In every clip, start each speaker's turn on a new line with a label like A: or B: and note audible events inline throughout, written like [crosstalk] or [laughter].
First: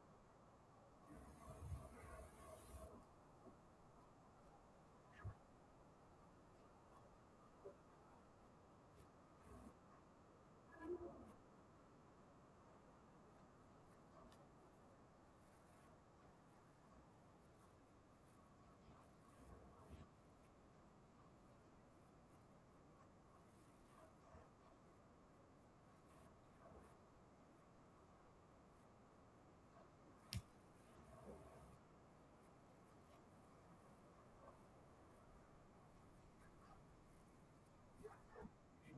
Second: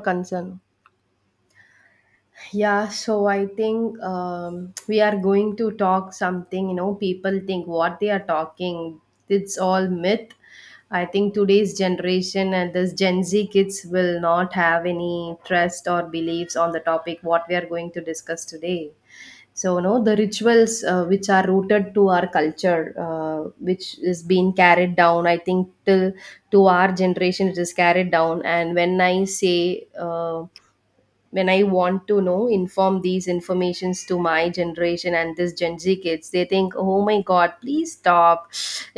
A: Concern. Yeah, so I think, [tsk] we are going to talk something, people think what they are talking. It's all myth. I think today's generation and this Gen Z kids will not have any trust or beliefs on the topic what we are going to discuss today. So the rituals, which are rooted to our culture, uh, which is being carried down, I think, till to our generation it is carried down. And when I say, uh, when I want to know inform these informations to my generation and this Gen Z kids, they think, oh my god, please stop.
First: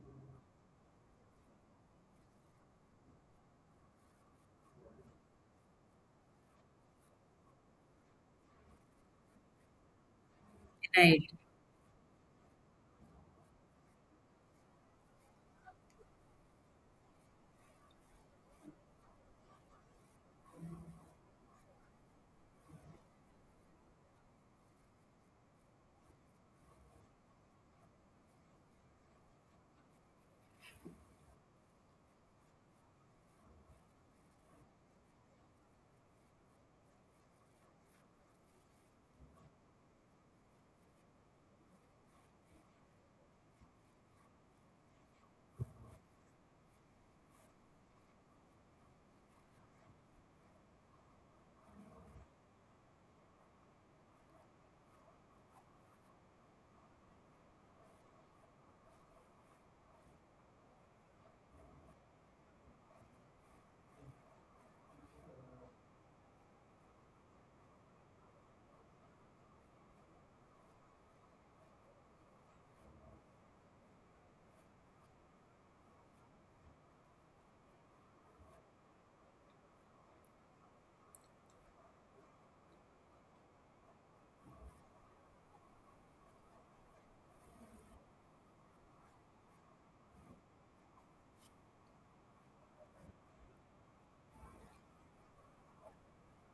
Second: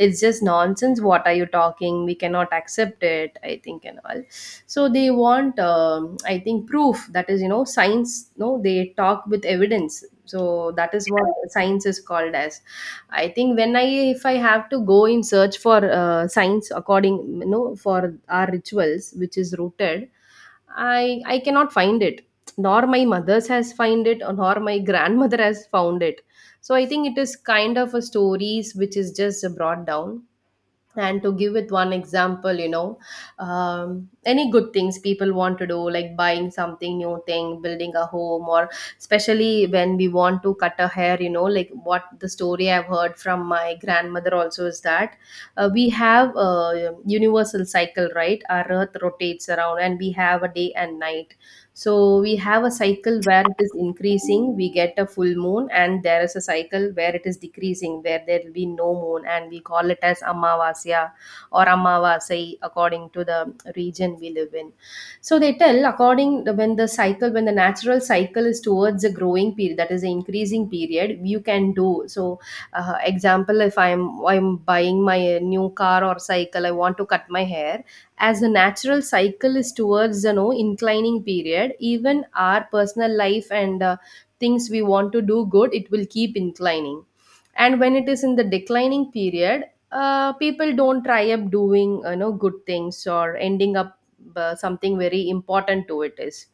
A: It's just nonsense. What are you talking? We cannot accept it, I think, and all. So they want, I think, proof. That is, you know, science. No, they talk with evidence. So that is
B: Right.
A: what science is called as. I think when I, if I have to go in search for science, according, you know, for our rituals which is rooted, I cannot find it. Nor my mother's has find it, or nor my grandmother has found it. So I think it is kind of a stories which is just brought down. And to give it one example, you know, any good things people want to do, like buying something new thing, building a home, or especially when we want to cut a hair, you know, like what the story I've heard from my grandmother also is that, we have a universal cycle, right? Our earth rotates around and we have a day and night. So we have a cycle where it is increasing, we get a full moon, and there is a cycle where it is decreasing, where there will be no moon, and we call it as Amavasya or Amavasai according to the region we live in. So they tell according when the cycle, when the natural cycle is towards a growing period, that is the increasing period, you can do. So, example, if I'm buying my new car or cycle, I want to cut my hair as the natural cycle is towards the no inclining period. Even our personal life and, things we want to do good, it will keep inclining. And when it is in the declining period, people don't try up doing, you know, good things, or ending up, something very important to it is.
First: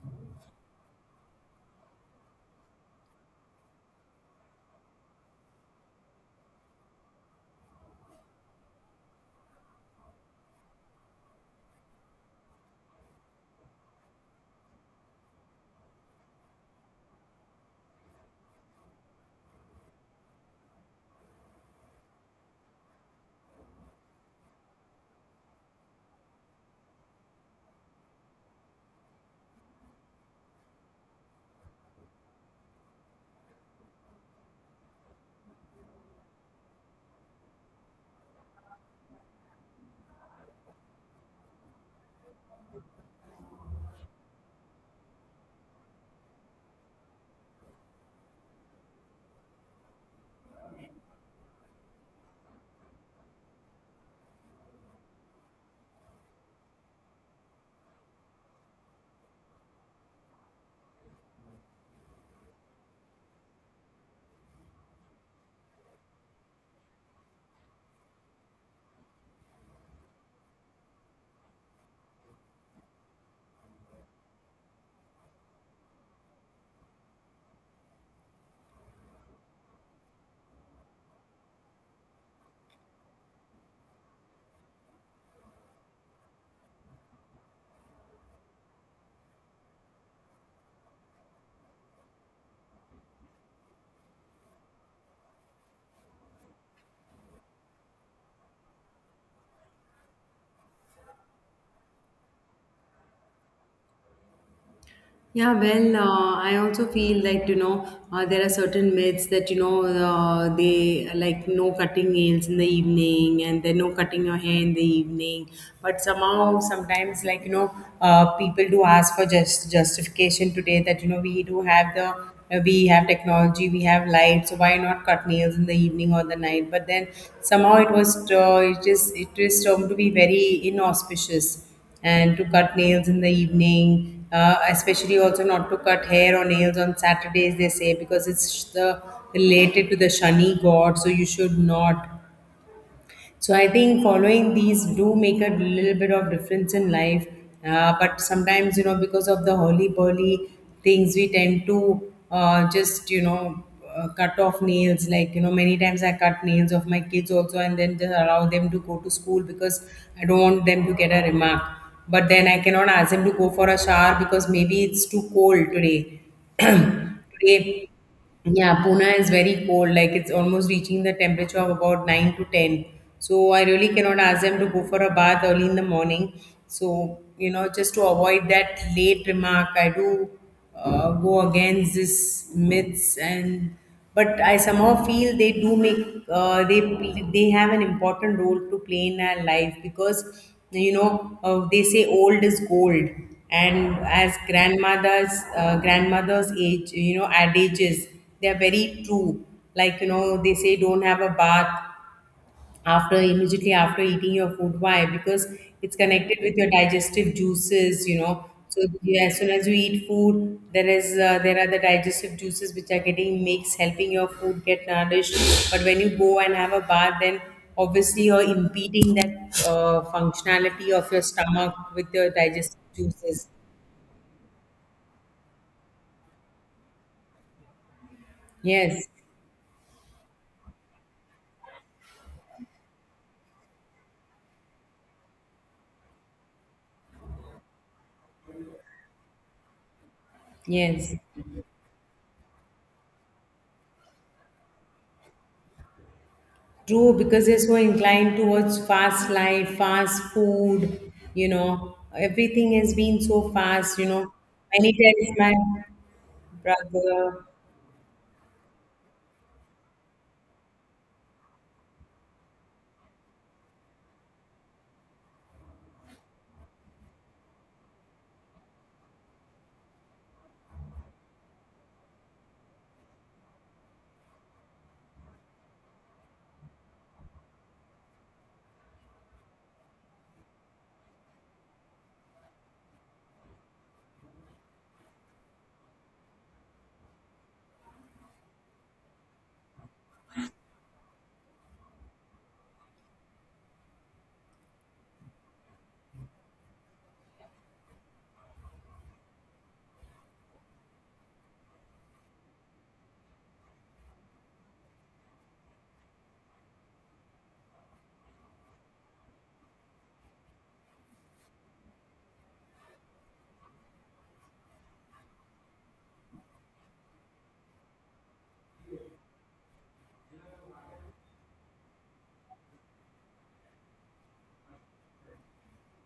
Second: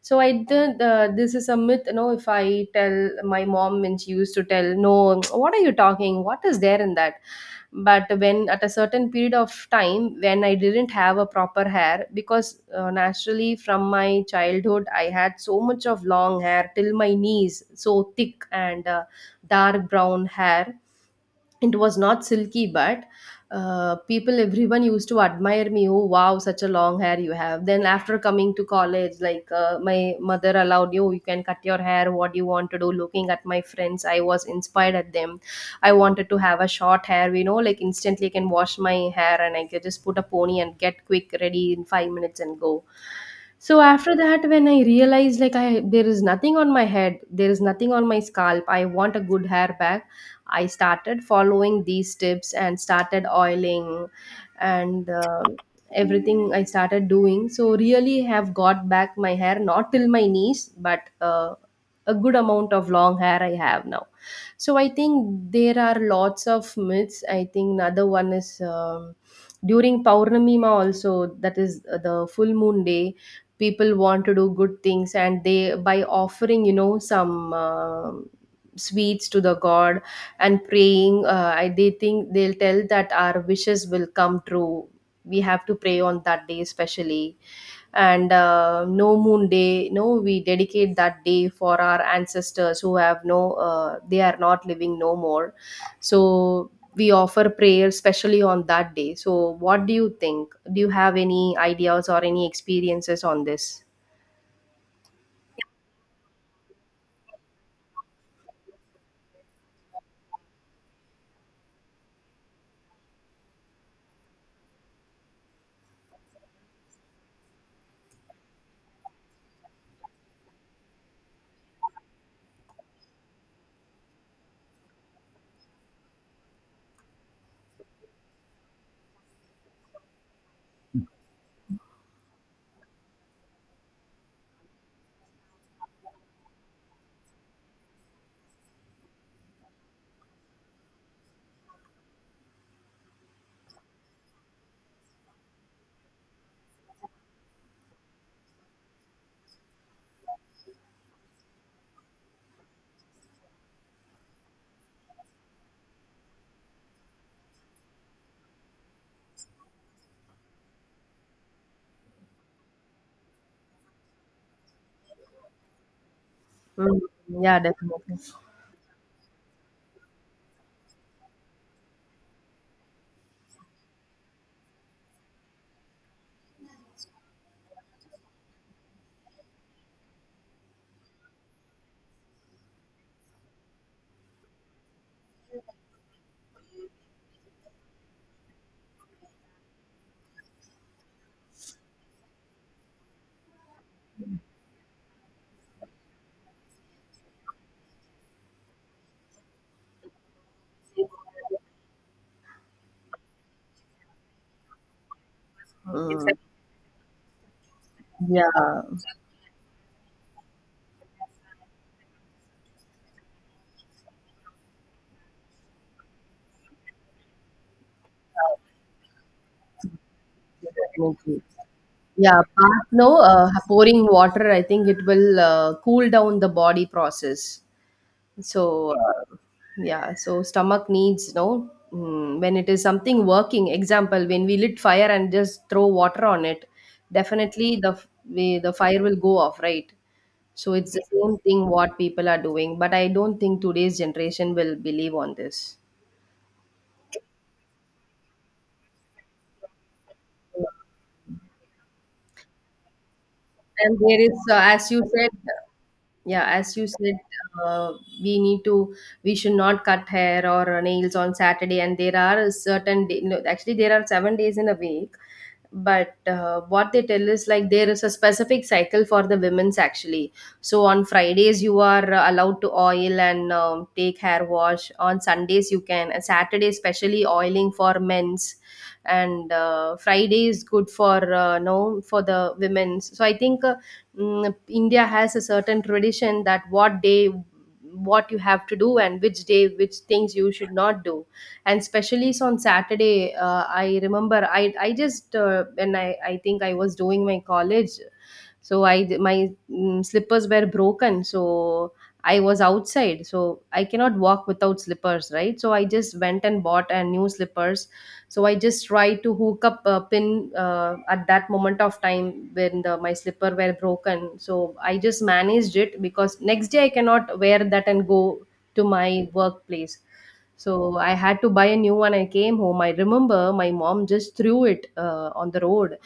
A: So I did, this is a myth, you know. If I tell my mom, and she used to tell no, what are you talking? What is there in that? But when at a certain period of time when I didn't have a proper hair, because, naturally from my childhood I had so much of long hair till my knees, so thick and, dark brown hair. It was not silky, but, people, everyone used to admire me, oh wow, such a long hair you have. Then after coming to college, like, my mother allowed, you can cut your hair what you want to do. Looking at my friends, I was inspired at them. I wanted to have a short hair, you know, like instantly I can wash my hair and I can just put a pony and get quick ready in 5 minutes and go. So after that when I realized like I, there is nothing on my head, there is nothing on my scalp, I want a good hair back. I started following these tips and started oiling and, everything I started doing. So really have got back my hair not till my knees, but, a good amount of long hair I have now. So I think there are lots of myths. I think another one is, during Purnamima, also that is, the full moon day. People want to do good things and they by offering, you know, some sweets to the god and praying, I, they think they'll tell that our wishes will come true. We have to pray on that day especially. And, no moon day, no, we dedicate that day for our ancestors who have no, they are not living no more. So we offer prayer especially on that day. So what do you think? Do you have any ideas or any experiences on this?
B: Yeah, well, I also feel like, you know, there are certain myths that, you know, they like no cutting nails in the evening and then no cutting your hair in the evening. But somehow, sometimes, like, you know, people do ask for just justification today that, you know, we do have we have technology, we have light, so why not cut nails in the evening or the night? But then somehow it is termed to be very inauspicious and to cut nails in the evening, especially also not to cut hair or nails on Saturdays, they say, because it's the related to the Shani god, so you should not. So I think following these do make a little bit of difference in life. But sometimes, you know, because of the hurly burly things, we tend to just, you know, cut off nails. Like, you know, many times I cut nails of my kids also and then just allow them to go to school because I don't want them to get a remark. But then I cannot ask them to go for a shower because maybe it's too cold today. [clears throat]
A: Mm, yeah,
B: Today,
A: definitely.
B: yeah, Pune is very cold, like it's almost reaching the temperature of about 9 to 10. So I really cannot ask them to go for a bath early in the morning. So, you know, just to avoid that late remark, I do go against this myths, and but I somehow feel they do make uh, they they have an important role to play in our life because you know they say old is gold, and as grandmothers age, you know, adages, they are very true. Like you know they say don't have a bath after immediately after eating your food. Why? Because it's
A: Mm,
B: connected with your digestive juices.
A: yeah,
B: As soon as you eat food, there are the digestive juices which are getting mixed, helping your food get nourished. But when you go and have a bath, then obviously you're impeding that functionality of your
A: definitely.
B: stomach with your
A: Yeah,
B: digestive
A: bath, no,
B: juices.
A: pouring water, I think it will, cool down the body process. So,
B: Yes,
A: yeah, so stomach needs, no, when it is something working, example, when we lit fire and just throw water on it, definitely the we, the fire will go off, right? So it's the
B: yes.
A: same thing what people are doing, but I don't think today's generation will believe on this.
B: True, because they're so inclined towards fast life, fast food, you know, everything has been so
A: And
B: fast, you
A: there
B: know.
A: is, as
B: Many
A: you said,
B: times my
A: yeah, as you said,
B: brother,
A: uh, we need to we should not cut hair or nails on Saturday. And there are certain day, no, actually there are 7 days in a week. But, what they tell is, like, there is a specific cycle for the women's actually. So on Fridays you are, allowed to oil and, take hair wash. On Sundays you can, and Saturday especially oiling for men's. And, Friday is good for, no, for the women's. So I think, India has a certain tradition that what day what you have to do and which day which things you should not do. And especially so on Saturday, I remember I just, when I think I was doing my college, so I my, slippers were broken. So I was outside, so I cannot walk without slippers, right? So I just went and bought a new slippers. So I just tried to hook up a pin, at that moment of time when the, my slipper were broken. So I just managed it because next day I cannot wear that and go to my workplace. So I had to buy a new one. I came home, I remember my mom just threw it, on the road.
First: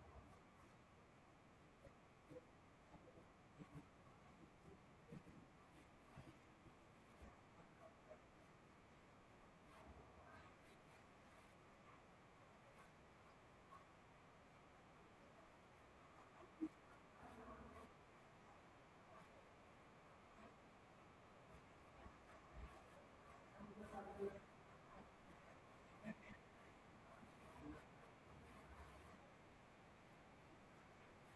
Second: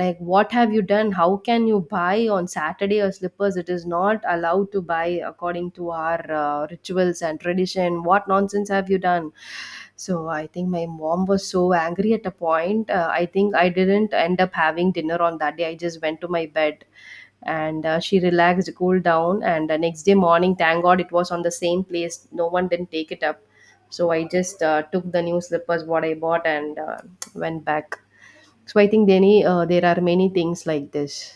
A: Like what have you done? How can you buy on Saturday or slippers? It is not allowed to buy according to our, rituals and tradition. What nonsense have you done? So I think my mom was so angry at a point, I think I didn't end up having dinner on that day. I just went to my bed. And, she relaxed, cooled down. And the next day morning, thank god it was on the same place. No one didn't take it up. So I just, took the new slippers what I bought and, went back. So I think any, there are many things like this.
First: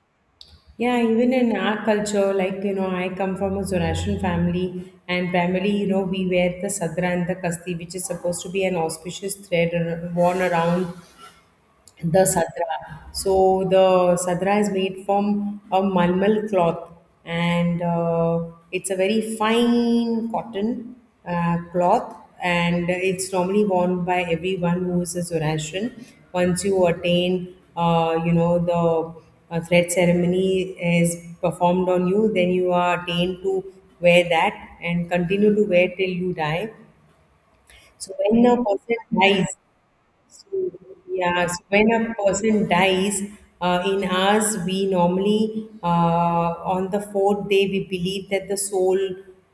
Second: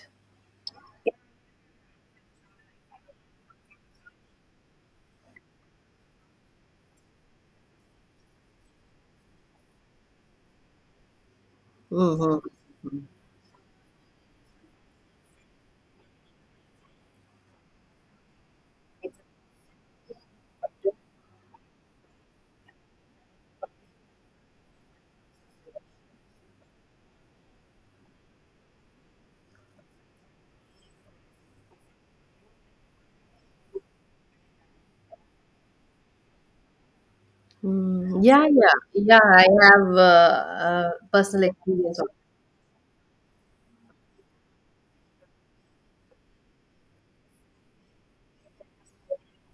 B: yeah, even in our culture, like, you know, I come from a Zoroastrian family, and primarily, you know, we wear the sadra and the kasti, which is supposed to be an auspicious thread worn around. The
A: Hmm.
B: sadra. So the sadra is made from a malmal cloth, and it's a very fine cotton cloth, and it's normally worn by everyone who is a Zoroastrian. Once you attain, you know, the thread ceremony is performed on you, then you are attained to wear that and continue to wear till you die. So
A: Mm. Yeah,
B: when a
A: yeah.
B: person
A: Yeah, yeah. I
B: dies,
A: have,
B: so, yeah,
A: personal
B: when
A: experience.
B: a person dies, in ours, we normally, on the fourth day, we believe that the soul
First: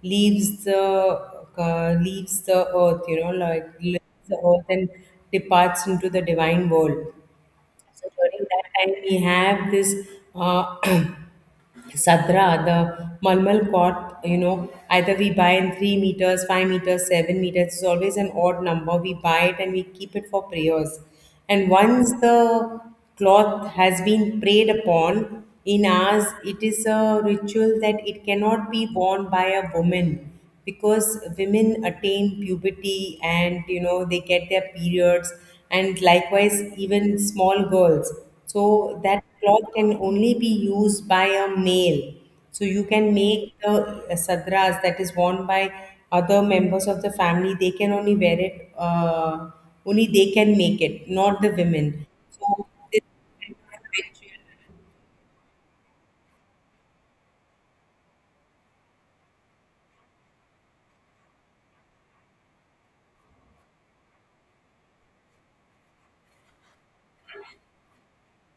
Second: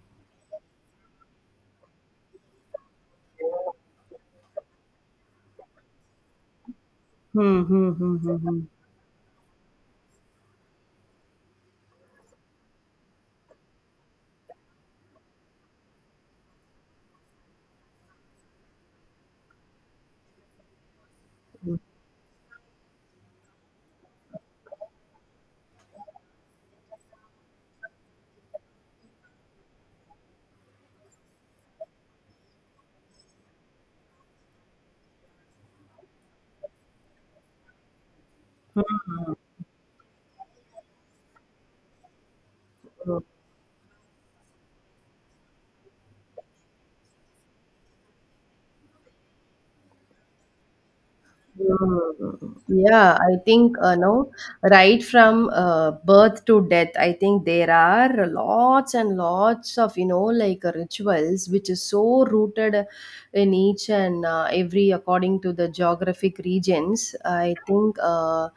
B: leaves the leaves the earth, you know, like leaves the earth and departs into the divine world.
A: Hmm, hmm,
B: So
A: hmm,
B: during
A: hmm,
B: that time, we have this uh, [clears throat] Sadra, the Malmal cot, you know, either we buy in 3 meters, 5 meters, 7 meters, it's always an odd number. We buy it and we keep it for prayers. And once the cloth has been prayed upon, in ours, it is a ritual that it cannot be worn by a woman because women attain puberty and, you know, they get their periods, and likewise, even small girls. So that cloth can only be used by a male, so you can
A: hmm.
B: make the sadras that is worn by other members of the family. They can only wear it, only they can make it, not the women,
A: Mm.
B: so it's
A: Yeah, I think, no, right from, birth to death, I think there are lots and lots of, you know, like, rituals which is so rooted in each and, every according to the geographic regions. I think,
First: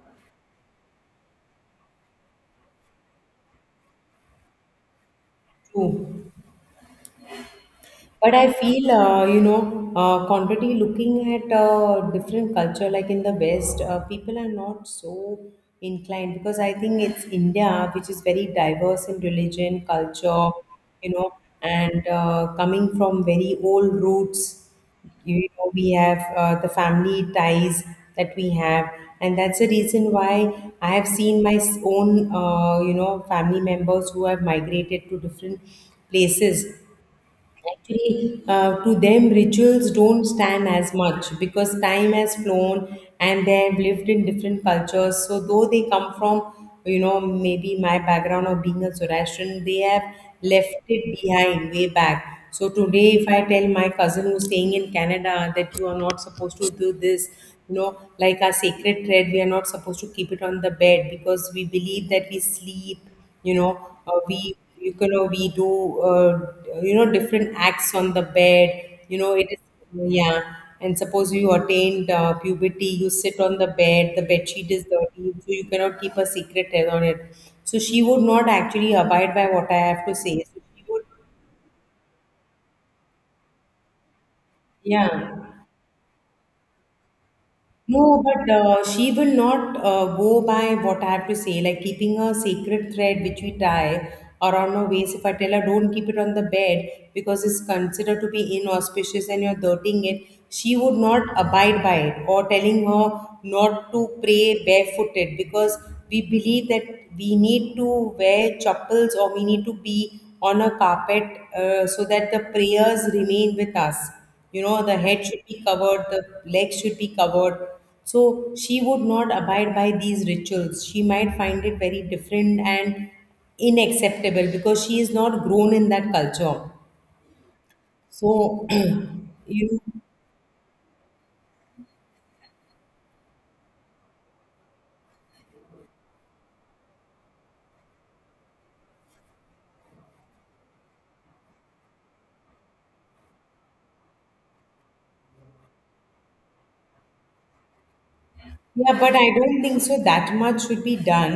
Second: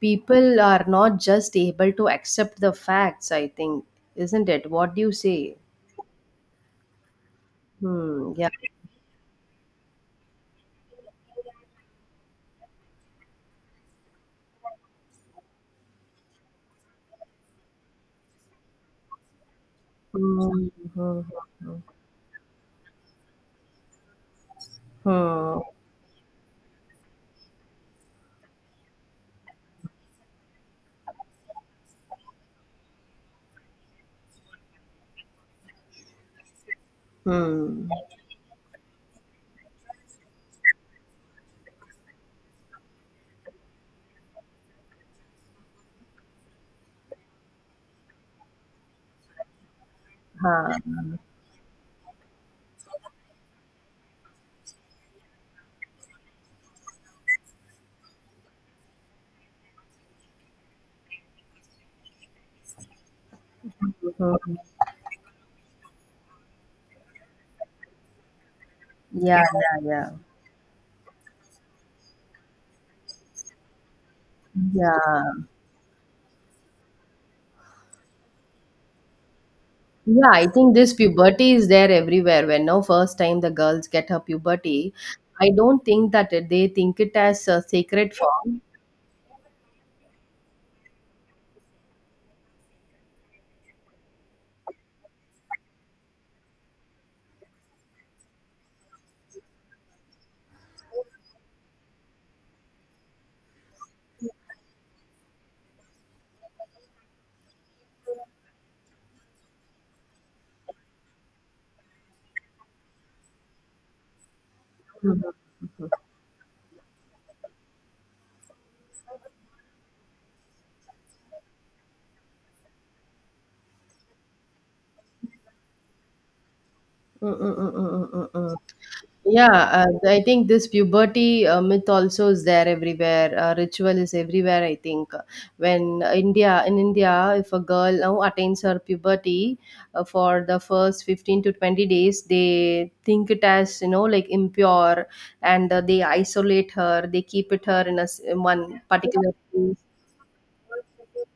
A: people are not just able to accept the facts. I think, isn't it? What do you say?
B: true.
A: Hmm.
B: But
A: Yeah.
B: I feel, you know, contrary looking at different culture, like in the West, people are not so inclined because I think it's India, which is very diverse in religion, culture,
A: Hmm.
B: you
A: Hmm.
B: know, and coming from very old roots,
A: Hmm.
B: you know,
A: Hmm.
B: we have the family ties that we have. And that's the reason why I have seen my own, you know, family members who have migrated to different places.
A: Hmm.
B: Actually, to them, rituals don't stand as much because time has flown and they have lived in different cultures. So, though they come from, you know, maybe my background of being a Zoroastrian, they have left
A: Hmm.
B: it behind way back. So, today, if I tell my cousin who's staying in Canada that you are not supposed to do this, you know, like our sacred thread, we are not supposed to keep it on the bed because we believe that we sleep, you know,
A: Hmm. Hmm.
B: we do, uh, you know, different acts on the bed, you know
A: Yeah,
B: it is.
A: yeah, yeah.
B: Yeah. And suppose you attained puberty, you sit on the bed, the bed sheet is
A: Yeah.
B: dirty, so you cannot keep a secret on it. So she would not actually abide by what I have to
A: Yeah,
B: say,
A: I
B: so
A: think
B: she
A: this
B: would.
A: puberty is there everywhere. When no, first time the girls get her puberty, I
B: Yeah.
A: don't think that they think it as a sacred
B: No, but
A: form.
B: she will not go by what I have to say, like keeping a sacred thread which we tie around our waist. If I tell her don't keep it on the bed because it's considered to be inauspicious and you're dirtying it, she would not abide by it. Or telling her not to pray barefooted because we believe that we need to wear chapels or we need to be on a carpet, so that the prayers remain with us, you know, the head should be covered, the legs should be covered. So she would not abide by these rituals, she might find it very different and unacceptable because she is not grown in that culture.
A: Mm, mm, mm, mm, mm, mm, mm.
B: So [clears throat]
A: Yeah,
B: you know,
A: I think this puberty, myth also is there everywhere. Ritual is everywhere. I think when India in India, if a girl now attains her puberty, for the first 15 to 20 days, they think it as, you know, like impure, and, they isolate her. They keep it her in in one
B: yeah, but I
A: particular
B: don't
A: place.
B: think so that much should be done.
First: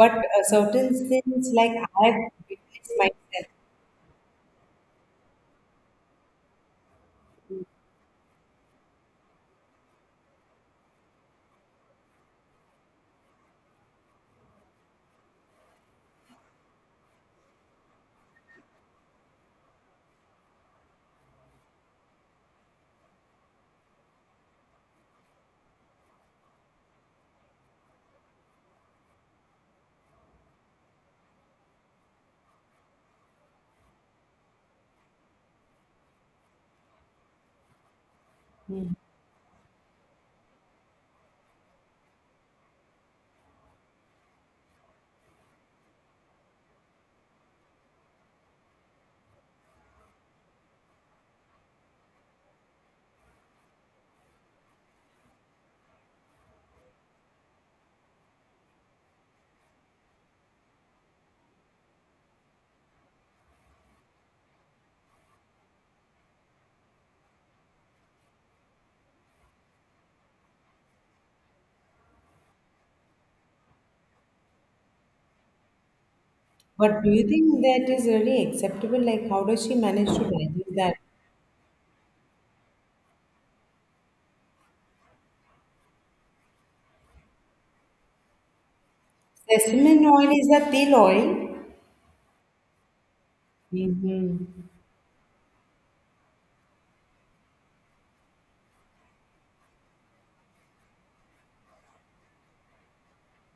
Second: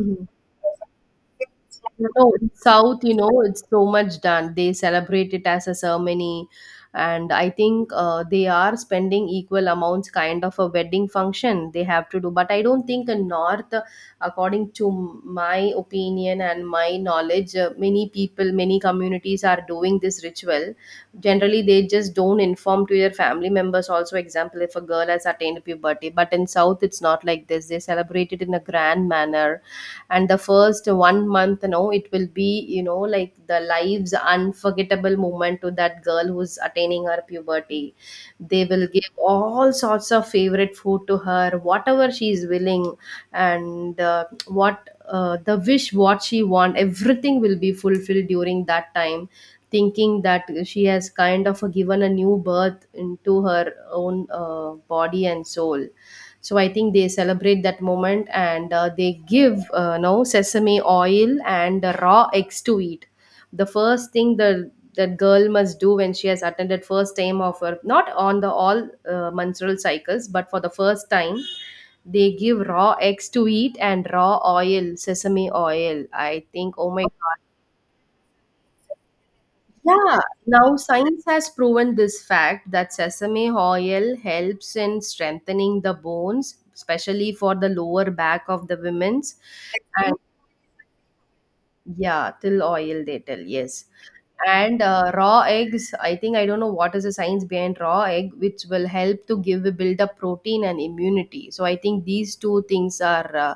B: But certain things like I have
A: No, in
B: witnessed
A: South, you know,
B: myself.
A: it's so much done. They celebrate it as a ceremony, and I think, they are spending equal amounts, kind of a wedding function they have to do. But I don't think in North, according to my opinion and my knowledge, many people, many communities are doing this ritual. Generally, they just don't inform to their family members. Also, example, if a girl has attained puberty, but in South, it's not like this. They celebrate it in a grand manner, and the first one month, it will be, like, the life's unforgettable moment to that girl who's attaining her puberty. They will
B: Mm.
A: give all sorts of favorite food to her, whatever she is willing. And what the wish what she want, everything will be fulfilled during that time, thinking that she has kind of given a new birth into her own body and soul. So I think they celebrate that moment, and they give no sesame oil and raw eggs to eat. The first thing the that girl must do when she has attended first time of her, not on the all menstrual cycles but for the first time. They give raw eggs to eat and raw oil, sesame oil, I think. Oh my
B: But do you
A: god.
B: think that is really acceptable? Like, how does she manage
A: Yeah,
B: to
A: now
B: digest that?
A: science has proven this fact that sesame oil helps in strengthening the bones, especially for the lower back of the women's.
B: Sesame
A: And
B: oil is a tail oil.
A: yeah, till oil they tell, yes.
B: Mm-hmm.
A: And raw eggs, I think, I don't know what is the science behind raw egg, which will help to give build up protein and immunity. So I think these two things are,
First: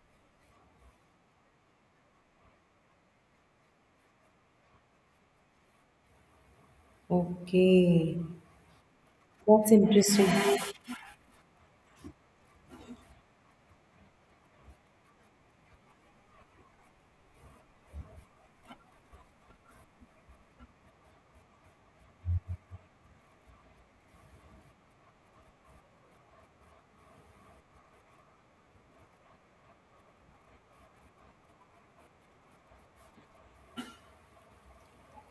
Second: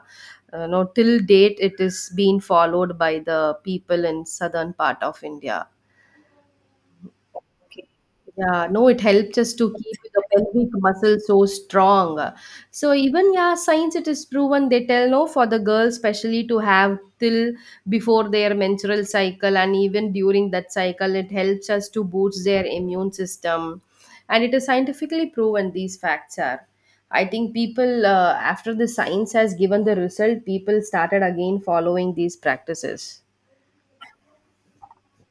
A: till date it is being followed by the people in southern part of India. Okay.
B: Okay,
A: Yeah, no, it helps us to
B: that's
A: keep the
B: interesting.
A: pelvic muscle so strong. So even, yeah, science it is proven. They tell no for the girls especially to have till before their menstrual cycle, and even during that cycle, it helps us to boost their immune system, and it is scientifically proven. These facts are. I think people, after the science has given the result, people started again following these practices.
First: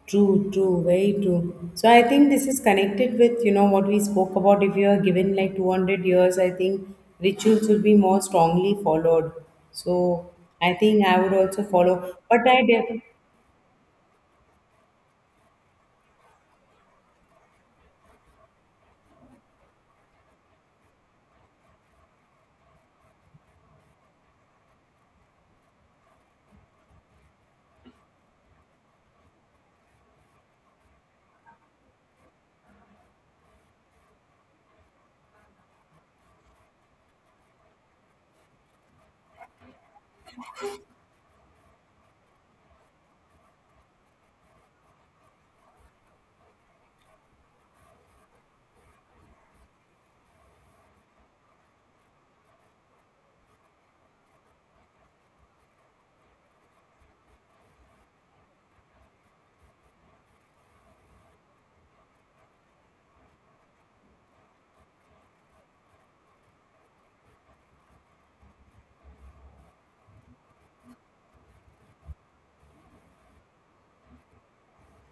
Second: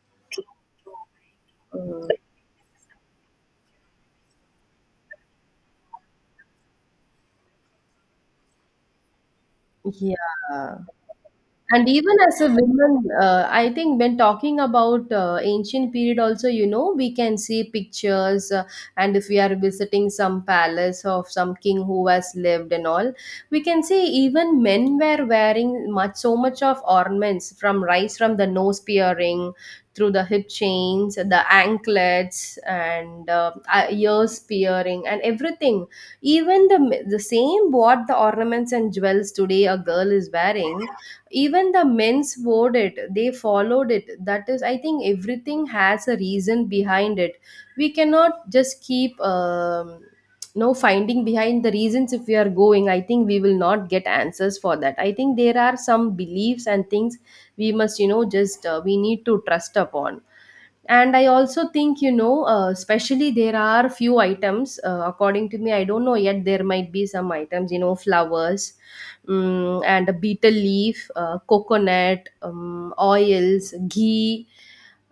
B: True, true, very true. So I
A: Mm.
B: think this is connected with, you know, what we spoke about. If you are given like 200 years, I think rituals will be more strongly followed. So I
A: Yeah.
B: think I would also
A: And
B: follow.
A: even as
B: But
A: a woman, I think when talking about ancient period also, we can see pictures, and if we are visiting some palace of some king who has lived and all, we can see even men were wearing much so much of ornaments, from rice, from the nose piercing, through the hip chains, the anklets and ears piercing and everything. Even the same what the ornaments and jewels today a girl is wearing, even the men's wore it, they followed it. That is, I think, everything has a reason behind it. We cannot just keep no finding behind the reasons. If we are going, I think we will not get answers for that. I think there are some beliefs and things we must, just, we need to trust upon. And I also think, especially there are few items, according to me, I don't know yet, there might be some items, flowers, and a beetle leaf, coconut, oils, ghee,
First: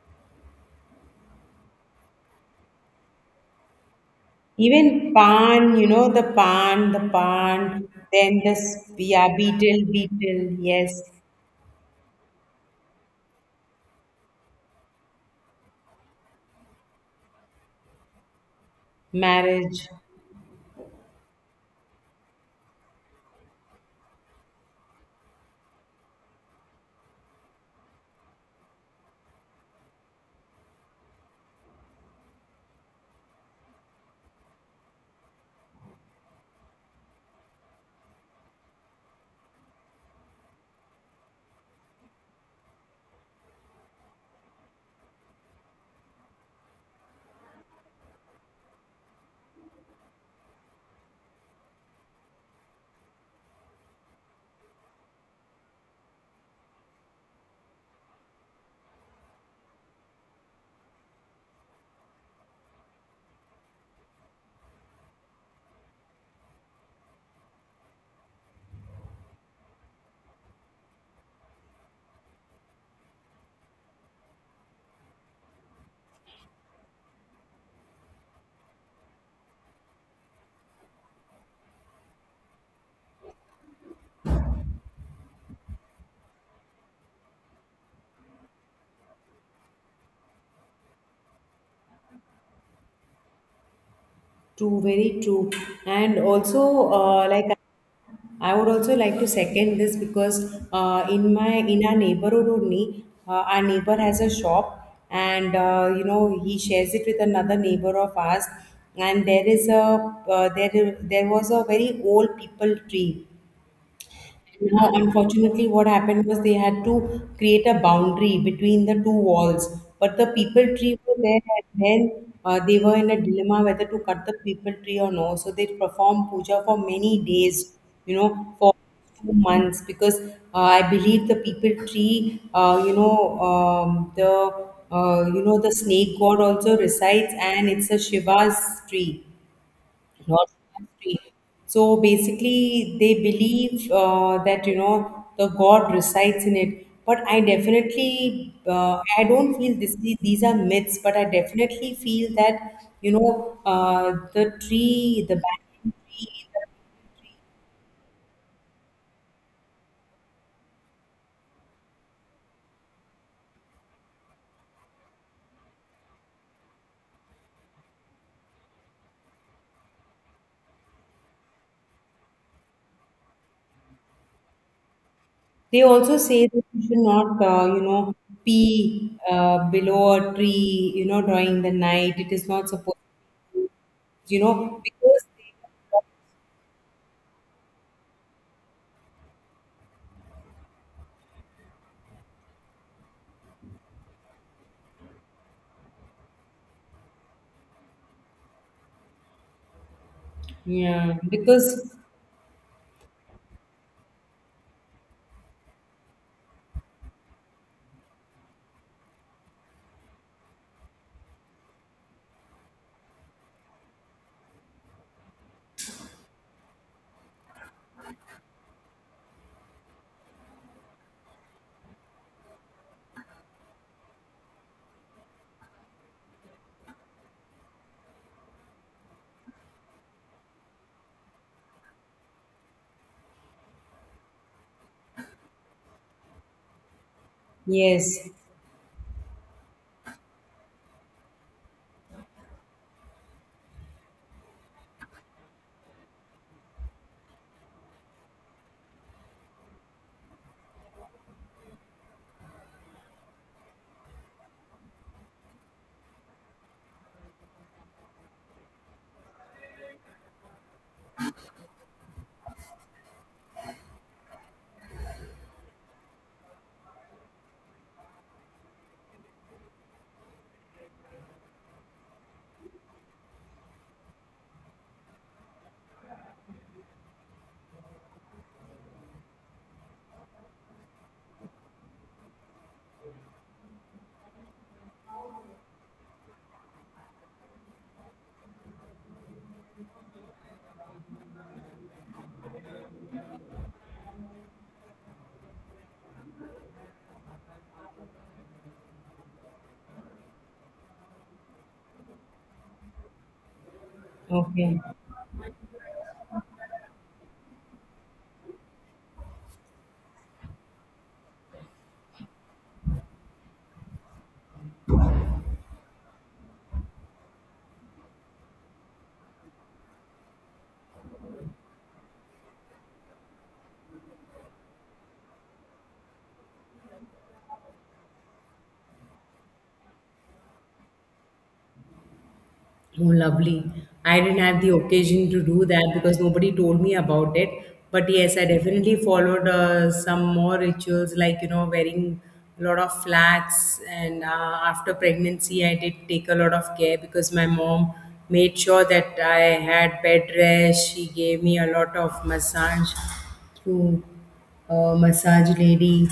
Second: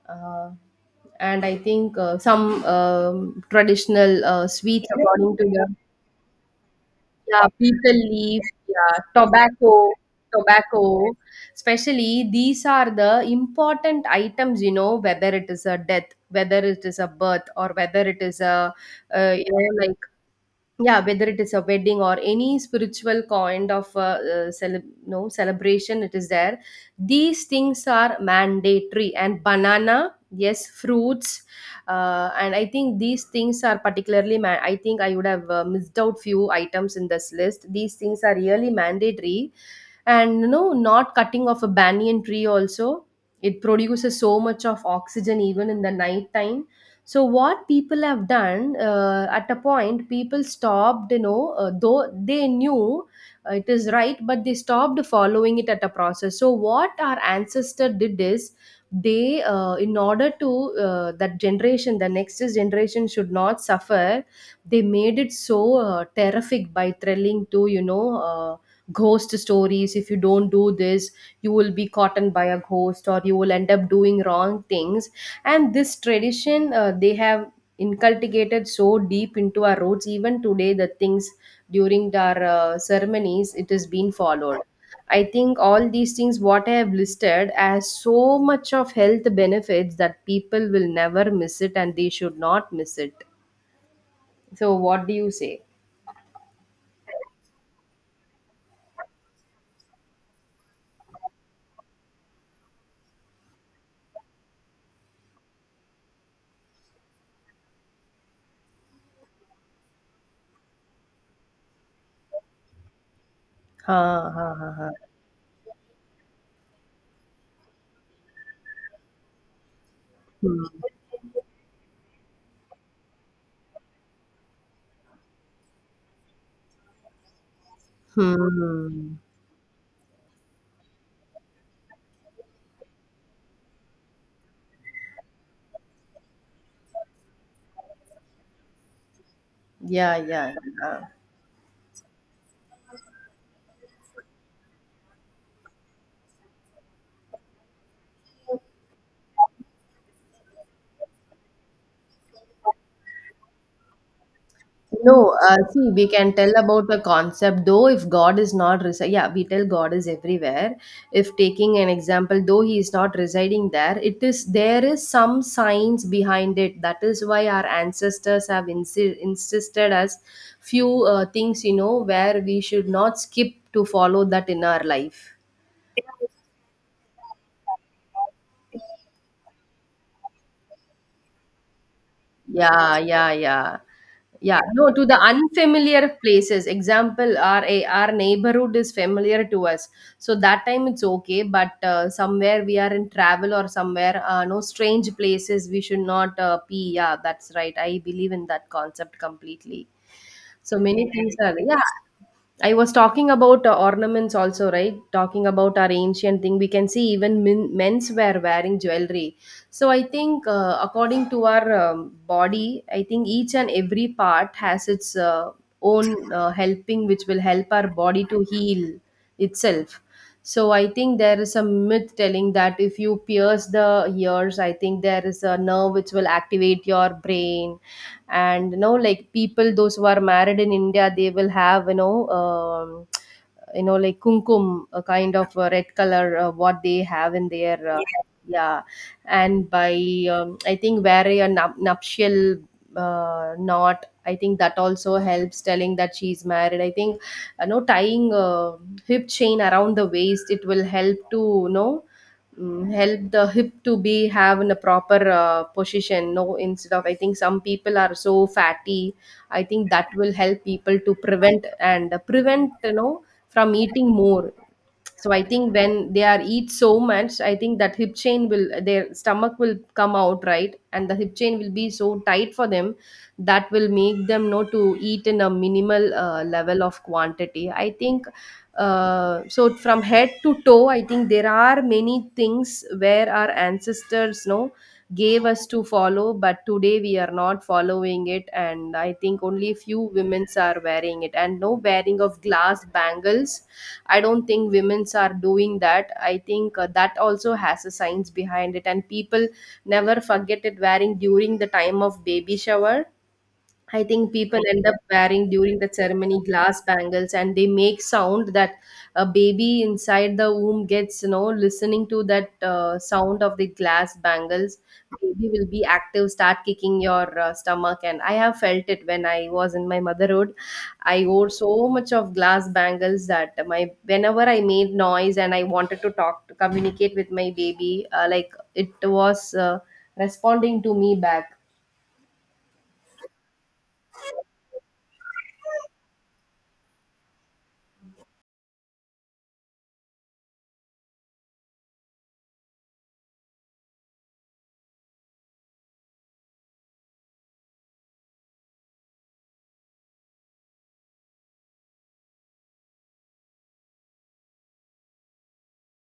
A: uh, and I think some traditional sweets
B: even
A: according to the.
B: pan, you know, the pan, the
A: Yeah,
B: pan,
A: beetle leaf.
B: then this,
A: Yeah,
B: yeah, beetle,
A: tobacco,
B: beetle, yes,
A: tobacco. Especially these are the important items, you know, whether it is a death, whether it is a birth, or whether it is a,
B: marriage.
A: like, yeah, whether it is a wedding or any spiritual kind of no celebration, it is there. These things are mandatory, and banana, yes, fruits, and I think these things are particularly I think I would have missed out few items in this list. These things are really mandatory. And not cutting off a banyan tree also, it produces so much of oxygen even in the night time. So what people have done, at a point people stopped, though they knew it is right, but they stopped following it at a process. So what our ancestor did is, they, in order to, that generation the next generation should not suffer. They made it so terrific by thrilling to, ghost stories. If you don't do this, you will be caught in by a ghost or you will end up doing wrong things. And this tradition, they have inculcated so deep into our roots. Even today the things during our ceremonies, it is being followed. I think all these things what I have listed as so much of health benefits, that people will never miss it and they should not miss it. So
B: True,
A: what do
B: very
A: you
B: true.
A: say?
B: And also, like I would also like to second this because in our neighborhood only, our neighbor has a shop, and you know he shares it with another neighbor of ours. And there was a very old people tree.
A: Ha ha ha ha.
B: Now, unfortunately, what happened was they had to create a boundary between the two walls, but the
A: Hmm.
B: people tree were there, and then they were in a dilemma whether to cut the people tree or no. So they performed puja for many days, you know, for
A: Hmm.
B: 2 months, because I believe the people tree, you know, the you know the snake god also resides, and it's a Shiva's tree.
A: Yeah, yeah, yeah.
B: So basically, they believe that you know the God resides in it. But I don't feel this. These are myths, but I definitely feel that you know the tree, the
A: No, see,
B: banyan
A: we can
B: tree.
A: tell about the concept, though, if God is not residing, yeah, we tell God is everywhere. If taking an example, though He is not residing there, it is there is some science behind it. That is why our ancestors have insisted us few things, where we should not skip to follow that in our life.
B: They also say that you should not, you know, pee below a tree. You know, during the night, it is not
A: Yeah,
B: supposed.
A: yeah, yeah.
B: You
A: Yeah,
B: know,
A: no, to the
B: because
A: unfamiliar places. Example, our neighborhood is familiar to us, so that time it's okay. But somewhere we are in travel or somewhere, no strange places, we should not pee. Yeah, that's right. I believe in that concept completely. So many
B: yeah,
A: things are, yeah.
B: because
A: I was talking about ornaments also, right? Talking about our ancient thing, we can see even men's were wearing jewelry. So I think, according to our body, I think each and every part has its own helping, which will help our body to heal itself. So I think there is a myth telling that if you pierce the ears, I think there is a nerve which will activate your brain. And like people those who are married in India, they will have, like kumkum, a kind of a red color, what they have in their
B: yes,
A: yeah. And by, I think wearing a nuptial knot, I think that also helps telling that she's married, I think. Tying a hip chain around the waist, it will help to, you know help the hip to be have in a proper position, no, instead of, I think some people are so fatty, I think that will help people to prevent, from eating more. So I think when they are eat so much, I think that hip chain will, their stomach will come out, right, and the hip chain will be so tight for them, that will make them know to eat in a minimal level of quantity. I think, so. From head to toe, I think there are many things where our ancestors know gave us to follow, but today we are not following it. And I think only few women's are wearing it, and no wearing of glass bangles. I don't think women's are doing that. I think that also has a science behind it, and people never forget it wearing during the time of baby shower. I think people
B: okay.
A: end up wearing during the ceremony glass bangles, and they make sound that a baby inside the womb gets, listening to that sound of the glass bangles. Baby will be active, start kicking your stomach. And I have felt it when I was in my motherhood. I wore so much of glass bangles that my, whenever I made noise and I wanted to talk to communicate with my baby, like it was, responding to me back.
B: Oh, lovely. I didn't have the occasion to do that because nobody told me about it. But yes, I definitely followed some more rituals like, you know, wearing a lot of flats. And after pregnancy, I did take a lot of care because my mom made sure that I had bed rest. She gave me a lot of massage through a massage lady.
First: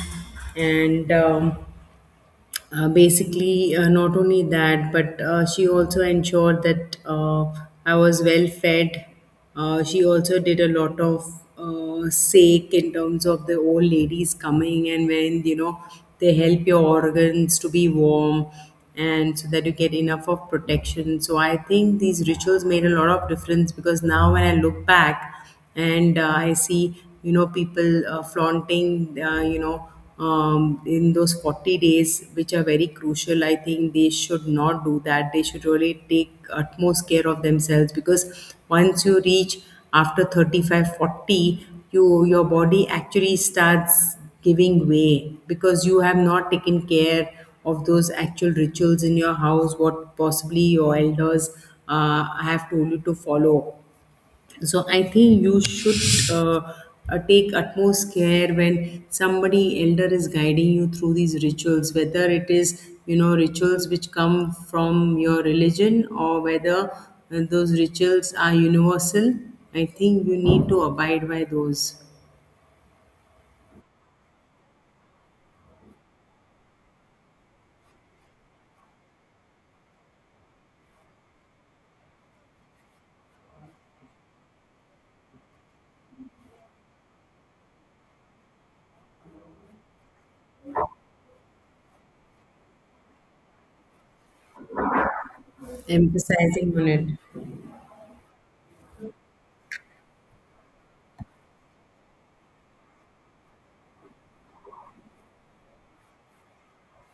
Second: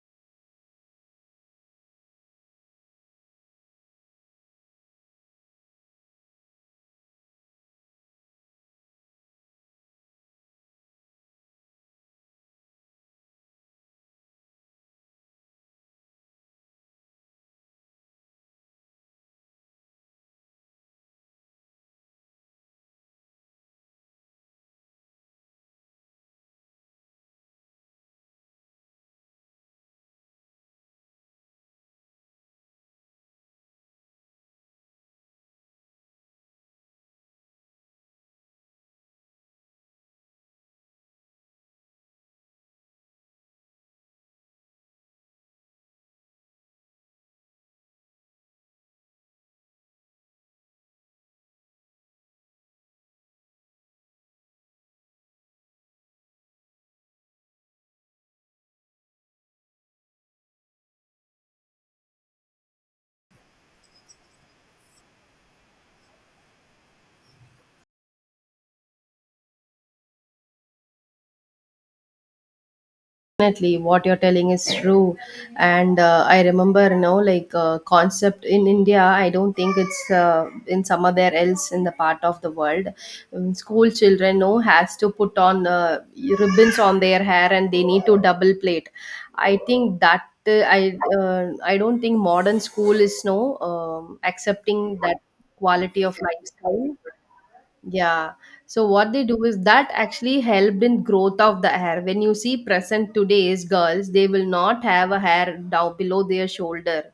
B: And basically, not only that, but she also ensured that I was well fed. She also did a lot of sake in terms of the old ladies coming, and when you know they help your organs to be warm and so that you get enough of protection. So I think these rituals made a lot of difference because now when I look back and I see, you know, people flaunting, you know, in those 40 days which are very crucial, I think they should not do that, they should really take utmost care of themselves because once you reach after 35 40, your body actually starts giving way because you have not taken care of those actual rituals in your house what possibly your elders have told you to follow. So I think you should take utmost care when somebody elder is guiding you through these rituals, whether it is you know rituals which come from your religion or whether those rituals are universal. I think you need to abide by those.
A: Definitely what you're telling is true, and I remember, like, concept in India, I don't think it's in some other else in the part of the world. School children, no, has to put on ribbons on their hair, and they need to double plait. I think that, uh, i uh, I don't think modern school is, no, um, accepting that quality of
B: Emphasizing
A: lifestyle.
B: on it.
A: Yeah. So what they do is that actually helped in growth of the hair. When you see present today's girls, they will not have a hair down below their shoulder.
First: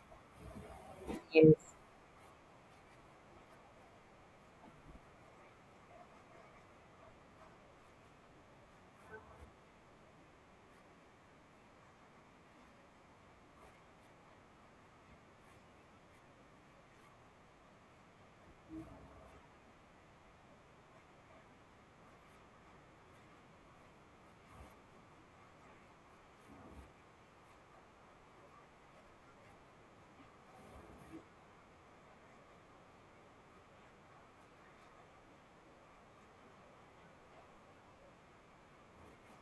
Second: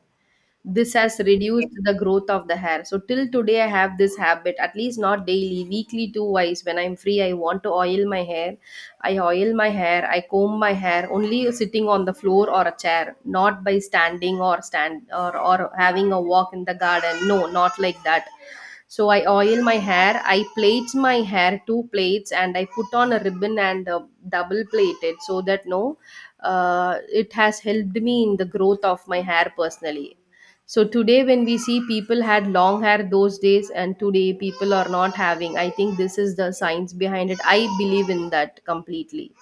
A: This has
B: Yes.
A: reduced the growth of the hair. So till today, I have this habit. At least not daily, weekly two wise. When I'm free, I want to oil my hair. I oil my hair. I comb my hair only sitting on the floor or a chair, not by standing or stand or having a walk in the garden. No, not like that. So I oil my hair, I plait my hair two plaits, and I put on a ribbon, and double plait it, so that no, it has helped me in the growth of my hair personally. So today, when we see people had long hair those days, and today people are not having, I think this is the science behind it. I believe in that completely.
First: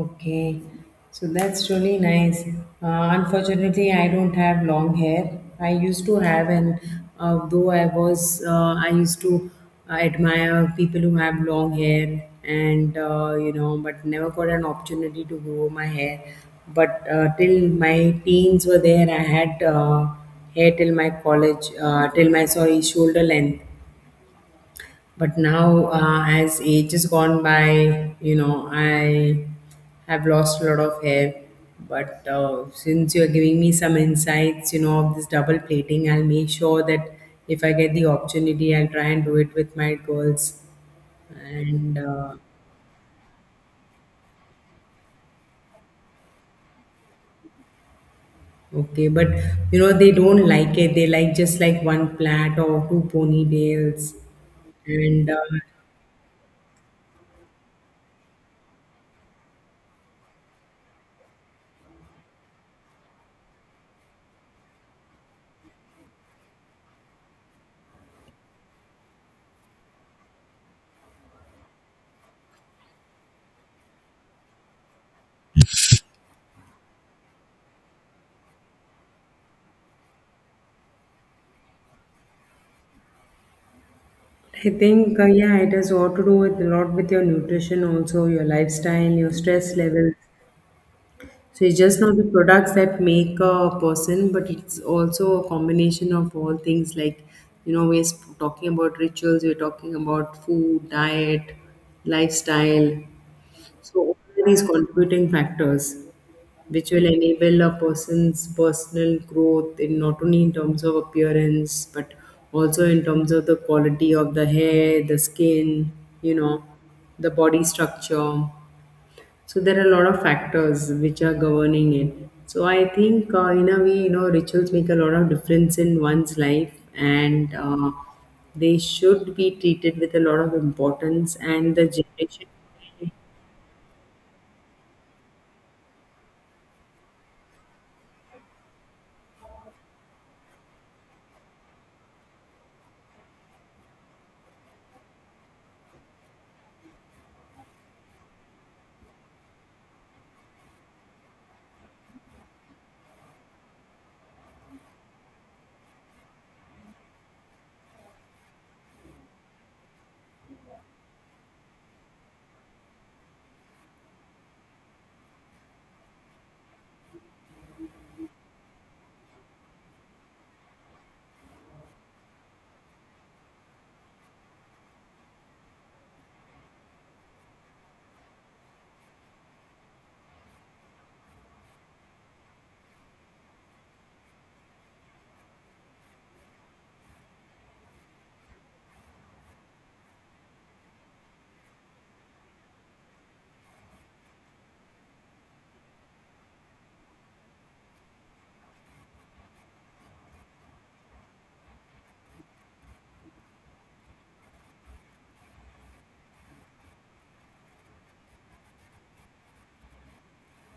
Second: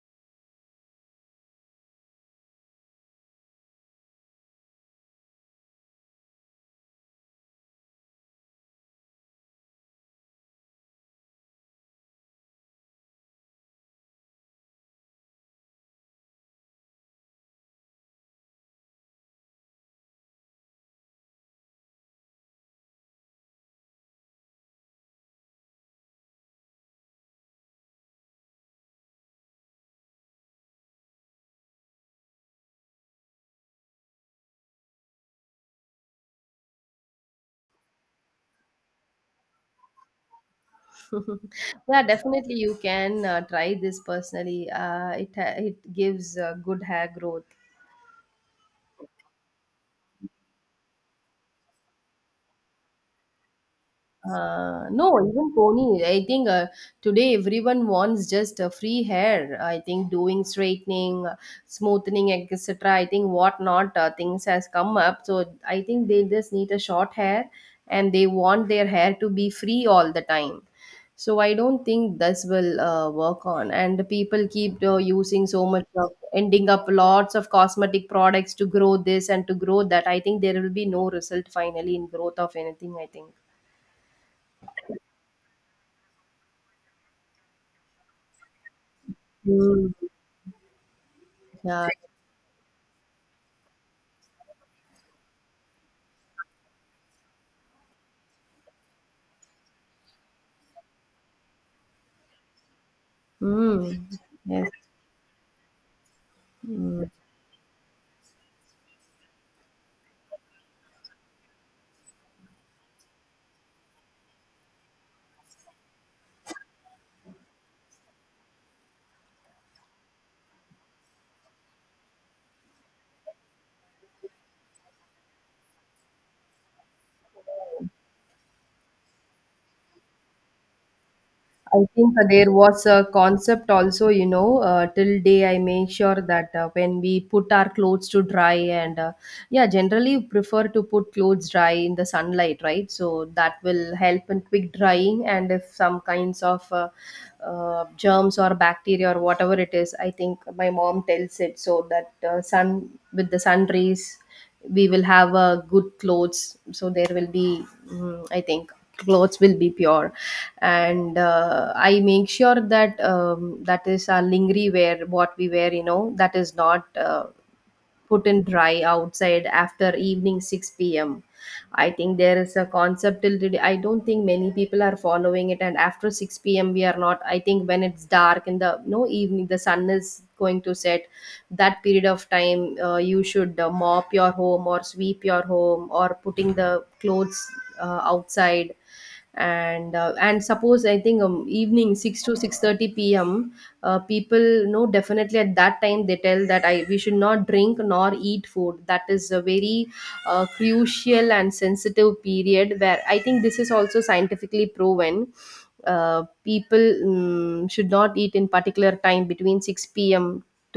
B: Okay, so that's really nice. Unfortunately, I don't have long hair. I used to have, and though I used to admire people who have long hair, and you know, but never got an opportunity to grow my hair. But till my teens were there, I had hair till my college, till my sorry shoulder length. But now, as age has gone by, you know, I have lost a lot of hair. But since you're giving me some insights, you know, of this double plating, I'll make sure that if I get the opportunity I'll try and do it with my girls.
A: [laughs]
B: And
A: Yeah, definitely you can try this personally. It gives good hair growth.
B: okay, but you know they don't like it, they like just like one plait or two ponytails.
A: No,
B: And
A: even pony. I think today everyone wants just a free hair. I think doing straightening, smoothing, etc. I think whatnot things has come up. So I think they just need a short hair, and they want their hair to be free all the time. So I don't think this will work on. And the people keep using so much of ending up lots of cosmetic products to grow this and to grow that. I think there will be no result finally in growth of anything, I think.
B: I think, yeah, it has all to do with a lot with your nutrition, also your lifestyle, your stress
A: Mm,
B: levels. So it's
A: yeah.
B: just not the products that make a person, but it's also a combination of all things. Like, you know, talking about rituals, we're talking about food, diet, lifestyle. So
A: Mm,
B: all these
A: yes.
B: contributing factors which
A: Mm.
B: will enable a person's personal growth in not only in terms of appearance but also in terms of the quality of the hair, the skin, you know, the body structure. So there are a lot of factors which are governing it. So I think, in a way, you know, rituals make a lot of difference in one's life, and they should be treated with a lot of importance. And
A: I
B: the
A: think there was a
B: generation.
A: concept also, till day I make sure that when we put our clothes to dry, and yeah, generally prefer to put clothes dry in the sunlight, right? So that will help in quick drying, and if some kinds of germs or bacteria or whatever it is, I think my mom tells it so that sun, with the sun rays, we will have good clothes, so there will be, I think, clothes will be pure. And I make sure that, that is our lingerie wear what we wear, that is not put in dry outside after evening 6 p.m. I think there is a concept already. I don't think many people are following it. And after 6 p.m., we are not. I think when it's dark in the no evening, the sun is going to set. That period of time, you should mop your home or sweep your home or putting the clothes outside. And and suppose, I think, evening 6 to 6:30 p.m., people, definitely at that time they tell that I we should not drink nor eat food. That is a very crucial and sensitive period, where I think this is also scientifically proven. People, should not eat in particular time between 6 p.m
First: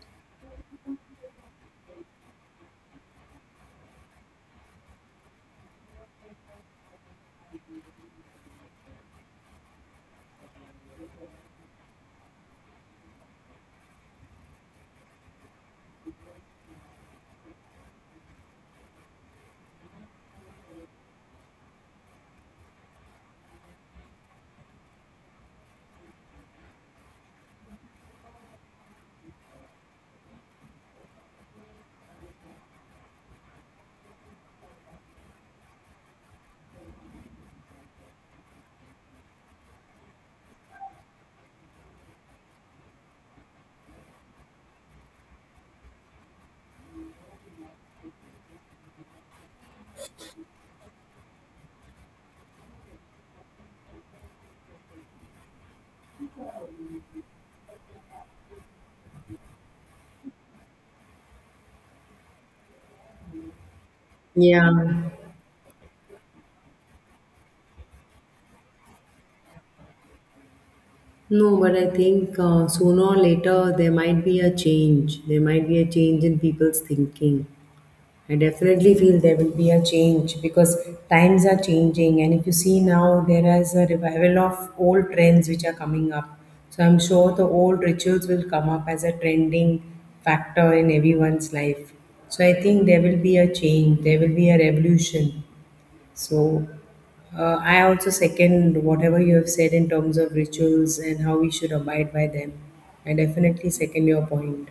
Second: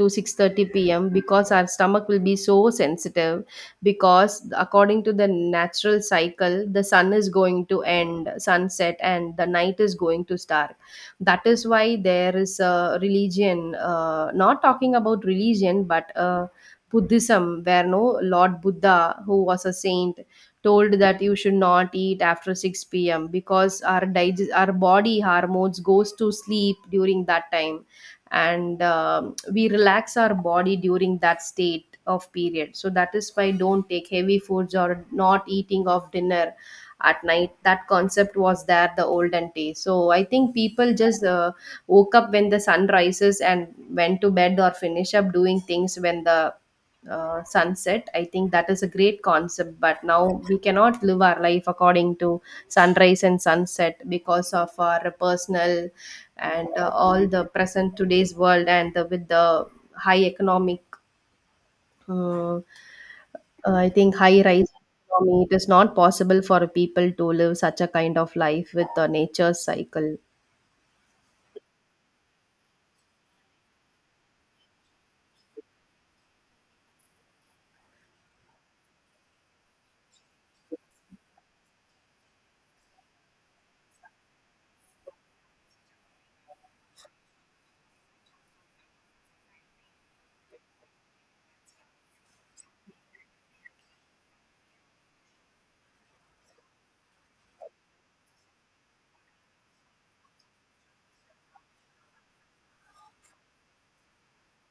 A: to 6:30 p.m., because our stomach will be so sensitive, because according to the natural cycle the sun is going to end sunset and the night is going to start. That is why there is a religion, not talking about religion but, Buddhism, where, no, Lord Buddha, who was a saint, told that you should not eat after 6 p.m., because our our body hormones goes to sleep during that time, and we relax our body during that state of period. So that is why don't take heavy foods or not eating of dinner at night. That concept was there, the olden days. So I think people just woke up when the sun rises, and went to bed or finish up doing things when the sunset. I think that is a great concept, but now we cannot live our life according to sunrise and sunset, because of our personal, and all the present today's world, and with the high economic, mm, I think high rise
B: Yeah.
A: economy, it is not possible for people to live such a kind of life with the nature cycle.
B: No, but I think sooner or later there might be a change. There might be a change in people's thinking. I definitely feel there will be a change because times are changing. And if you see now, there is a revival of old trends which are coming up. So I'm sure the old rituals will come up as a trending factor in everyone's life. So I think there will be a change, there will be a revolution. So I also second whatever you have said in terms of rituals and how we should abide by them. I definitely second your point.